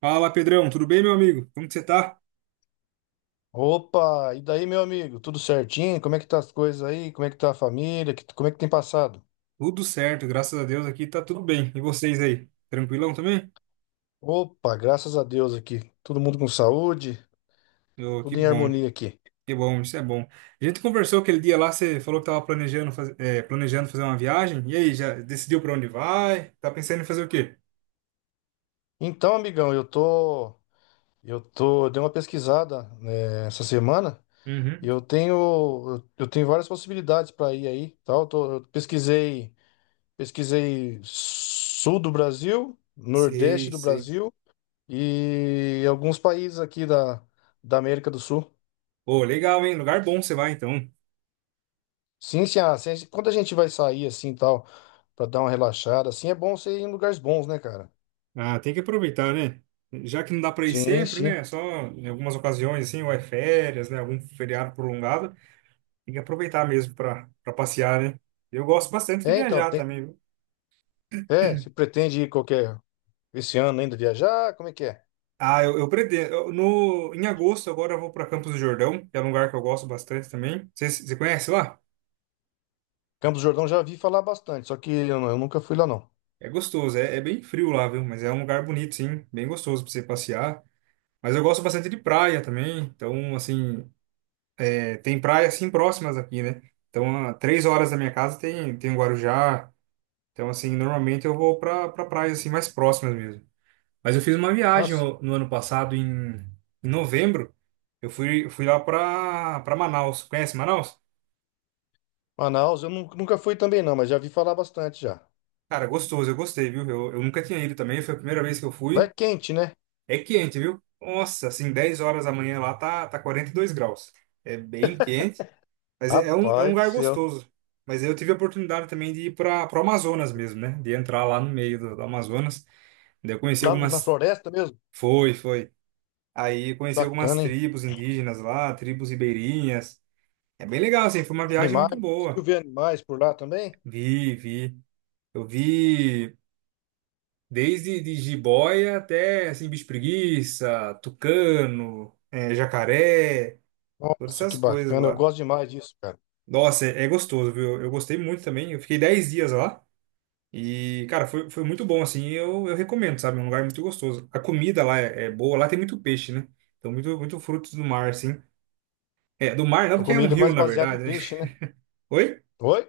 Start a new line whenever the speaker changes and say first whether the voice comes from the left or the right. right: Fala, Pedrão, tudo bem, meu amigo? Como que você tá?
left: Opa, e daí, meu amigo? Tudo certinho? Como é que tá as coisas aí? Como é que tá a família? Como é que tem passado?
right: Tudo certo, graças a Deus aqui tá tudo bem. E vocês aí? Tranquilão também?
left: Opa, graças a Deus aqui. Todo mundo com saúde,
right: Ô,
left: tudo em harmonia aqui.
right: que bom, isso é bom. A gente conversou aquele dia lá, você falou que tava planejando, planejando fazer uma viagem. E aí, já decidiu pra onde vai? Tá pensando em fazer o quê?
left: Então, amigão, eu dei uma pesquisada, né, essa semana.
right: Uhum.
left: Eu tenho várias possibilidades para ir aí, tal. Eu pesquisei sul do Brasil, nordeste
right: Sei,
left: do
right: sei.
left: Brasil e alguns países aqui da América do Sul.
right: Pô, legal, hein? Lugar bom você vai então.
left: Sim, sim, ah, se a gente- quando a gente vai sair assim e tal, pra dar uma relaxada, assim, é bom você ir em lugares bons, né, cara?
right: Ah, tem que aproveitar, né? Já que não dá pra ir
left: Sim,
right: sempre,
left: sim.
right: né? É só em algumas ocasiões assim, ou é férias, né? Algum feriado prolongado. Tem que aproveitar mesmo para passear, né? Eu gosto bastante de
left: É, então,
right: viajar
left: tem,
right: também, viu?
left: se pretende ir esse ano ainda viajar, como é que é?
right: Ah, eu pretendo. Eu- no, Em agosto, agora eu vou para Campos do Jordão, que é um lugar que eu gosto bastante também. Você conhece lá?
left: Campos do Jordão já vi falar bastante, só que eu nunca fui lá, não.
right: É gostoso, é, é bem frio lá, viu? Mas é um lugar bonito, sim, bem gostoso para você passear. Mas eu gosto bastante de praia também, então, assim, é, tem praias assim próximas aqui, né? Então, a 3 horas da minha casa tem, tem o Guarujá. Então, assim, normalmente eu vou para pra pra praias assim mais próximas mesmo. Mas eu fiz uma viagem
left: Nossa,
right: no ano passado, em novembro. Eu fui lá pra Manaus. Conhece Manaus?
left: Manaus nunca fui também, não, mas já vi falar bastante já.
right: Cara, gostoso, eu gostei, viu? Eu nunca tinha ido também, foi a primeira vez que eu
left: Lá é
right: fui.
left: quente, né?
right: É quente, viu? Nossa, assim, 10 horas da manhã lá tá 42 graus. É bem quente, mas é um
left: Rapaz do
right: lugar
left: céu.
right: gostoso. Mas eu tive a oportunidade também de ir para o Amazonas mesmo, né? De entrar lá no meio do Amazonas. Daí eu conheci
left: Lá na
right: algumas.
left: floresta mesmo?
right: Foi, foi. Aí eu conheci algumas
left: Bacana, hein?
right: tribos indígenas lá, tribos ribeirinhas. É bem legal, assim, foi uma viagem muito
left: Animais, conseguiu
right: boa.
left: ver animais por lá também?
right: Vi, vi. Eu vi desde de jiboia até, assim, bicho preguiça, tucano, jacaré, todas
left: Nossa, que
right: essas coisas
left: bacana, eu
right: lá.
left: gosto demais disso, cara.
right: Nossa, é, é gostoso, viu? Eu gostei muito também. Eu fiquei 10 dias lá e, cara, foi muito bom, assim. Eu recomendo, sabe? É um lugar muito gostoso. A comida lá é boa, lá tem muito peixe, né? Então, muito, muito frutos do mar, assim. É, do mar não,
left: A
right: porque é um
left: comida é
right: rio,
left: mais
right: na
left: baseada em
right: verdade, né?
left: peixe, né?
right: Oi?
left: Oi?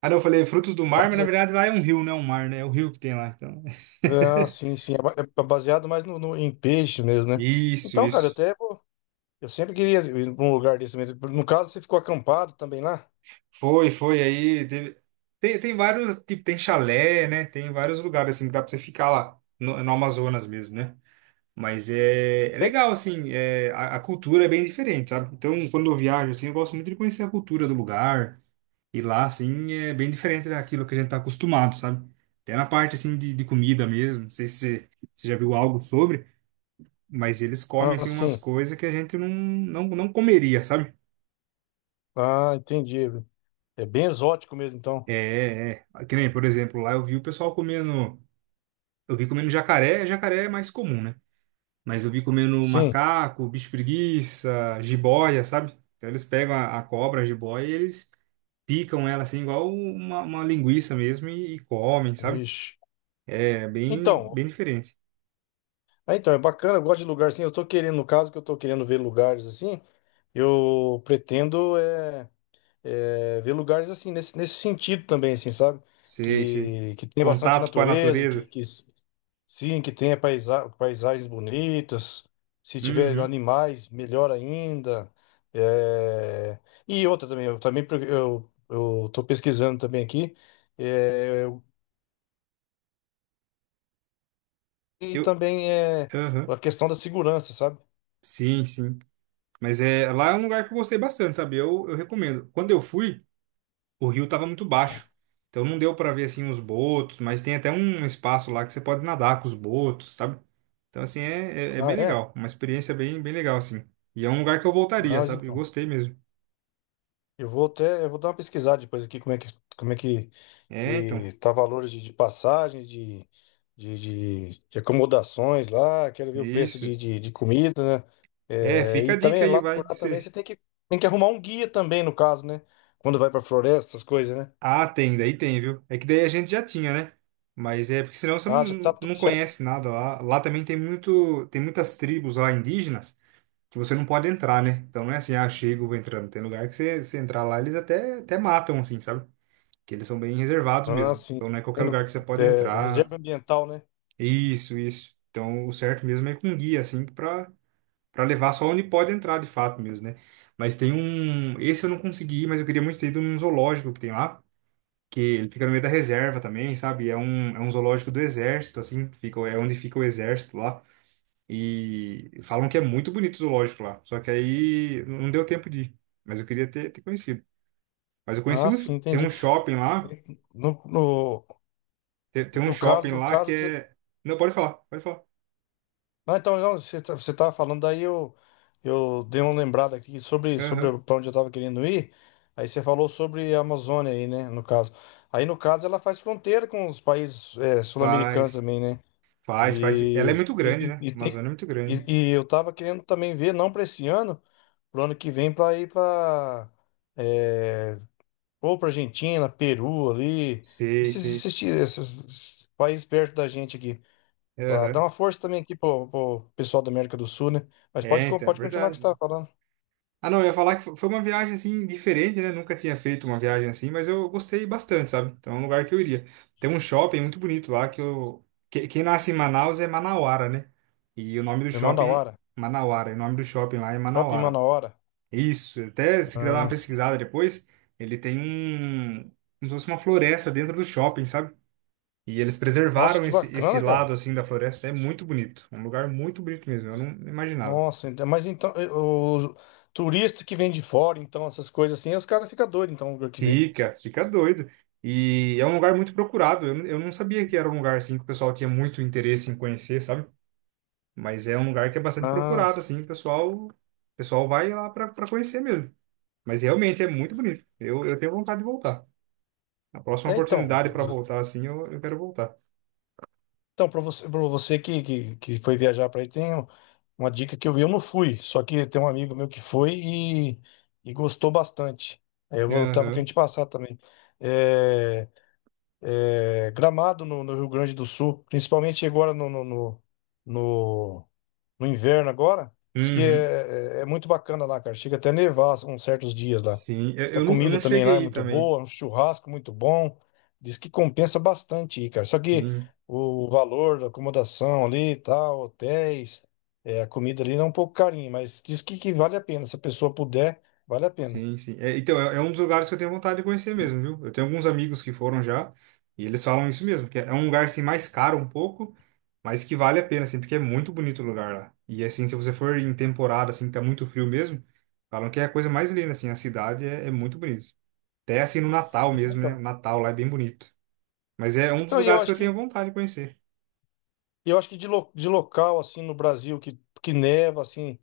right: Ah, não, eu falei frutos do mar, mas
left: Pode
right: na
left: ser.
right: verdade lá é um rio, não é um mar, né? É o rio que tem lá, então.
left: Ah, sim, sim. É baseado mais em peixe mesmo, né?
right: Isso,
left: Então, cara,
right: isso.
left: eu sempre queria ir pra um lugar desse mesmo. No caso, você ficou acampado também lá?
right: Foi, foi aí. teve- Tem, tem vários, tipo, tem chalé, né? Tem vários lugares assim que dá pra você ficar lá, no Amazonas mesmo, né? Mas é
left: É?
right: legal, assim, a cultura é bem diferente, sabe? Então, quando eu viajo, assim, eu gosto muito de conhecer a cultura do lugar. E lá, assim, é bem diferente daquilo que a gente tá acostumado, sabe? Até na parte, assim, de comida mesmo. Não sei se você já viu algo sobre. Mas eles comem,
left: Ah,
right: assim, umas
left: sim.
right: coisas que a gente não comeria, sabe?
left: Ah, entendi. É bem exótico mesmo, então.
right: Que nem, por exemplo, lá eu vi o pessoal comendo. Eu vi comendo jacaré, jacaré é mais comum, né? Mas eu vi comendo
left: Sim.
right: macaco, bicho preguiça, jiboia, sabe? Então eles pegam a cobra, a jiboia, e eles picam ela assim, igual uma linguiça mesmo, e comem, sabe?
left: Vixe.
right: É bem,
left: Então,
right: bem diferente.
left: ah, então, é bacana, eu gosto de lugar assim. Eu tô querendo, no caso que eu tô querendo ver lugares assim, eu pretendo é, é, ver lugares assim, nesse sentido também, assim, sabe?
right: Sei, sei.
left: Que tem bastante
right: Contato com a
left: natureza, que,
right: natureza.
left: que Sim, que tenha paisagens bonitas. Se tiver
right: Uhum.
left: animais, melhor ainda. É, e outra também, eu tô pesquisando também aqui. É, eu- E
right: Eu,
left: também é
right: aham.
left: a questão da segurança, sabe?
right: Sim, sim. Mas é, lá é um lugar que eu gostei bastante, sabe? Eu recomendo. Quando eu fui, o rio tava muito baixo. Então não deu pra ver assim os botos, mas tem até um espaço lá que você pode nadar com os botos, sabe? Então assim é
left: Ah,
right: bem
left: é?
right: legal, uma experiência bem bem legal assim. E é um lugar que eu voltaria,
left: Mas
right: sabe? Eu
left: então.
right: gostei mesmo.
left: Eu vou dar uma pesquisada depois aqui como é que,
right: É, então,
left: que tá valores de passagens, de, de acomodações lá, quero
right: é
left: ver o preço
right: isso.
left: de comida, né?
right: É,
left: É,
right: fica
left: e
right: a dica
left: também
right: aí,
left: lá
right: vai
left: por
right: que
left: lá também
right: você.
left: você tem que arrumar um guia também, no caso, né? Quando vai pra floresta, essas coisas, né?
right: Ah, tem, daí tem, viu? É que daí a gente já tinha, né? Mas é porque senão você
left: Ah, já tá tudo
right: não
left: certo.
right: conhece nada lá. Lá também tem muito, tem muitas tribos lá indígenas. Que você não pode entrar, né? Então não é assim, ah, chego, vou entrando. Tem lugar que você entrar lá, eles até matam, assim, sabe? Que eles são bem reservados
left: Ah,
right: mesmo.
left: sim.
right: Então não é qualquer
left: Tendo,
right: lugar que você pode
left: é,
right: entrar.
left: reserva ambiental, né?
right: Isso, isso. Então o certo mesmo é com um guia, assim, pra levar só onde pode entrar de fato mesmo, né? Mas tem um. Esse eu não consegui, mas eu queria muito ter ido num zoológico que tem lá. Que ele fica no meio da reserva também, sabe? É um zoológico do exército, assim, fica, é onde fica o exército lá. E falam que é muito bonito o zoológico lá. Só que aí não deu tempo de ir. Mas eu queria ter conhecido. Mas eu conheci
left: Ah,
right: um. Sh-
left: sim,
right: Tem um
left: entendi.
right: shopping lá.
left: No, no,
right: Tem, tem um shopping
left: no
right: lá que
left: caso que você
right: é. Não, pode falar, pode falar.
left: Não, então, não, você tava falando, eu dei uma lembrada aqui sobre
right: Aham.
left: para onde eu tava querendo ir. Aí você falou sobre a Amazônia aí, né, no caso. Aí, no caso, ela faz fronteira com os países sul-americanos
right: Faz,
left: também, né?
right: faz, faz.
left: E,
right: Ela é muito grande,
left: e,
right: né?
left: e
right: A Amazônia
left: tem,
right: é muito grande.
left: e eu tava querendo também ver, não para esse ano, pro ano que vem, para ir para ou para Argentina, Peru ali,
right: Sei,
left: esses,
right: sei.
left: esses, esses países perto da gente aqui. Pra dar
right: Aham.
left: uma força também aqui pro pessoal da América do Sul, né? Mas pode,
right: É, então, é
left: pode continuar o que você
right: verdade.
left: estava falando.
right: Ah, não, eu ia falar que foi uma viagem assim diferente, né? Nunca tinha feito uma viagem assim, mas eu gostei bastante, sabe? Então é um lugar que eu iria. Tem um shopping muito bonito lá que eu. Que- Quem nasce em Manaus é Manauara, né? E o nome do
left: Me manda a
right: shopping é
left: hora.
right: Manauara. E o nome do shopping lá é
left: Shopping
right: Manauara.
left: manda a hora.
right: Isso, até se quiser dar uma
left: Ah,
right: pesquisada depois, ele tem um. Como se fosse uma floresta dentro do shopping, sabe? E eles
left: nossa,
right: preservaram
left: que
right: esse
left: bacana,
right: lado
left: cara.
right: assim da floresta. É muito bonito. Um lugar muito bonito mesmo. Eu não imaginava.
left: Nossa, mas então, o turista que vem de fora, então, essas coisas assim, os caras ficam doidos, então, o que vê.
right: Fica, fica doido. E é um lugar muito procurado. Eu não sabia que era um lugar assim que o pessoal tinha muito interesse em conhecer, sabe? Mas é um lugar que é bastante
left: Ah,
right: procurado, assim, o pessoal vai lá para conhecer mesmo. Mas realmente é muito bonito. Eu tenho vontade de voltar. A próxima
left: é, então,
right: oportunidade para voltar, assim, eu quero voltar.
left: então para para você que, que foi viajar para aí, uma dica que eu vi, eu não fui, só que tem um amigo meu que foi e gostou bastante. Tava
right: Aham.
left: querendo te passar também. É, Gramado no Rio Grande do Sul, principalmente agora no- no inverno agora. Diz que
right: Uhum.
left: é, é- é muito bacana lá, cara. Chega até a nevar uns certos dias lá.
right: Sim,
left: Diz que a
right: eu não
left: comida também lá
right: cheguei
left: é
right: aí
left: muito
right: também.
left: boa, um churrasco muito bom. Diz que compensa bastante ir, cara. Só que
right: Sim.
left: o valor da acomodação ali e tal, hotéis, é, a comida ali não é um pouco carinho, mas diz que vale a pena. Se a pessoa puder, vale a pena.
right: Sim, sim. É, então, é um dos lugares que eu tenho vontade de conhecer mesmo, viu? Eu tenho alguns amigos que foram já e eles falam isso mesmo, que é um lugar assim mais caro um pouco, mas que vale a pena, assim, porque é muito bonito o lugar lá. E assim, se você for em temporada, assim, que tá muito frio mesmo, falam que é a coisa mais linda, assim, a cidade é muito bonito. Até assim no Natal mesmo, né? O
left: Então,
right: Natal lá é bem bonito. Mas é um dos
left: então e eu
right: lugares que
left: acho
right: eu tenho
left: que
right: vontade de conhecer.
left: E eu acho que de local, assim, no Brasil, que neva, assim,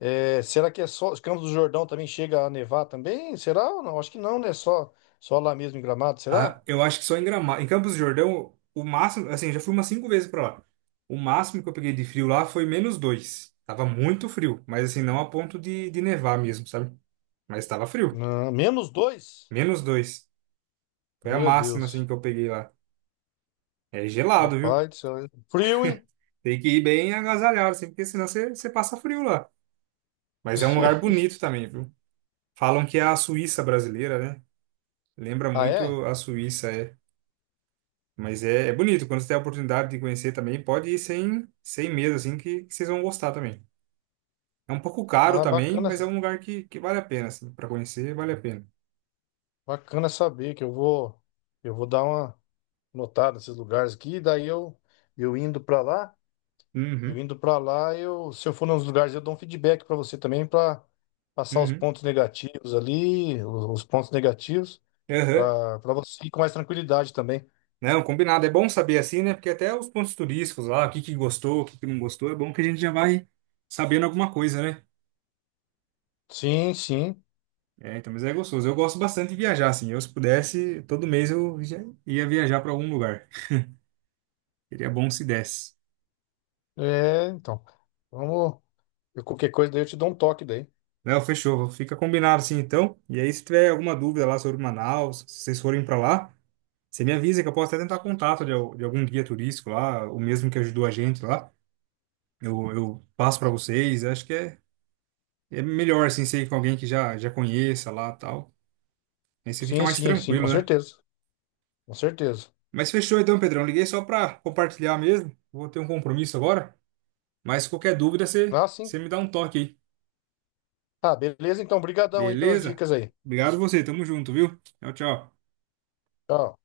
left: é, será que é só Campos do Jordão também chega a nevar também? Será ou não? Acho que não, né? Só lá mesmo em Gramado, será?
right: Ah, eu acho que só em Gramado. Em Campos do Jordão, o máximo, assim, eu já fui umas 5 vezes pra lá. O máximo que eu peguei de frio lá foi -2. Tava muito frio, mas assim, não a ponto de nevar mesmo, sabe? Mas tava frio.
left: Não, menos dois?
right: -2. Foi a
left: Meu
right: máxima, assim,
left: Deus.
right: que eu peguei lá. É gelado, viu?
left: Rapaz do céu. Hein? Frio, hein?
right: Tem que ir bem agasalhado, assim, porque senão você passa frio lá. Mas é um lugar bonito também, viu? Falam que é a Suíça brasileira, né? Lembra
left: Ah, é?
right: muito a Suíça, é. Mas é bonito, quando você tem a oportunidade de conhecer também, pode ir sem, sem medo, assim, que vocês vão gostar também. É um pouco caro
left: Ah,
right: também, mas é um lugar que vale a pena, assim, para conhecer, vale a pena.
left: bacana saber que eu vou dar uma notada nesses lugares aqui, eu indo pra lá. Eu
right: Uhum,
left: indo pra lá, eu, se eu for nos lugares, eu dou um feedback pra você também pra passar os
right: uhum,
left: pontos negativos ali, os pontos negativos
right: aham.
left: pra para você ir com mais tranquilidade também.
right: Não, combinado, é bom saber assim, né? Porque até os pontos turísticos lá, o que que gostou, o que que não gostou, é bom que a gente já vai sabendo alguma coisa, né?
left: Sim, sim.
right: É, então, mas é gostoso. Eu gosto bastante de viajar, assim. Eu, se pudesse, todo mês eu já ia viajar para algum lugar. Seria bom se desse.
left: É, então. Vamos, qualquer coisa daí eu te dou um toque daí.
right: Não, fechou. Fica combinado assim então. E aí, se tiver alguma dúvida lá sobre Manaus, se vocês forem para lá, você me avisa que eu posso até tentar contato de algum guia turístico lá, o mesmo que ajudou a gente lá. Eu passo para vocês. Acho que é melhor assim ser com alguém que já conheça lá tal. Aí você fica
left: Sim,
right: mais
left: sim, sim, com
right: tranquilo, né?
left: certeza. Com certeza.
right: Mas fechou então, Pedrão. Liguei só para compartilhar mesmo. Vou ter um compromisso agora. Mas qualquer dúvida,
left: Ah, sim.
right: você me dá um toque aí.
left: Ah, beleza então. Obrigadão aí pelas
right: Beleza?
left: dicas aí.
right: Obrigado você. Tamo junto, viu? Tchau, tchau.
left: Tchau.